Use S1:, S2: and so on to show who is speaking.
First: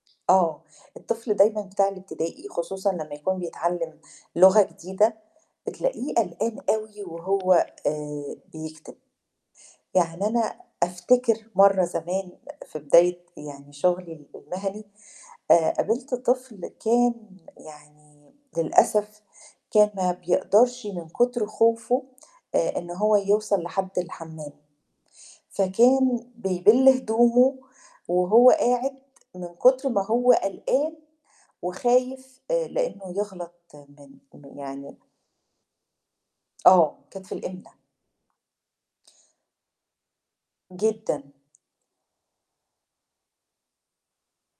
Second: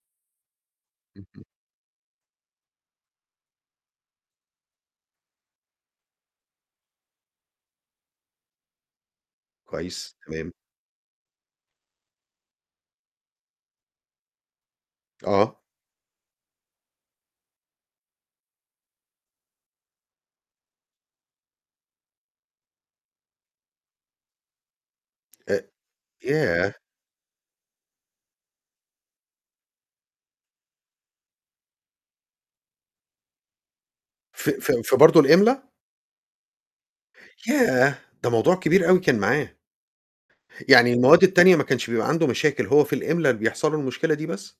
S1: آه، الطفل
S2: اهم.
S1: دايمًا بتاع الابتدائي خصوصًا لمّا يكون بيتعلّم لُغة جديدة، بتلاقيه قلقان أوي وهو آآ بيكتب.
S2: كويس،
S1: يعني
S2: تمام.
S1: أنا أفتكر مرّة زمان في بداية يعني شُغلي ال المهني
S2: آه.
S1: آآ قابِلت طفل كان يعني للأسف، كان ما بيقدرش من كُتر خوفُه آآ إن هو يوصَل لحدّ الحمّام،
S2: أ
S1: فكان
S2: ياه!
S1: بيبِل هدومُه وهو قاعِد، من كُتر ما هو قلقان وخايف، آآ لأنه يغلط من
S2: ف
S1: م
S2: ف في
S1: يعني
S2: برضو الإملا؟
S1: آه، كانت في الإملا.
S2: ياه! ده موضوع كبير أوي كان معاه. يعني المواد
S1: جدًا.
S2: التانية ما كانش بيبقى عنده مشاكل، هو في الإملا بيحصَل له المشكلة دي بس؟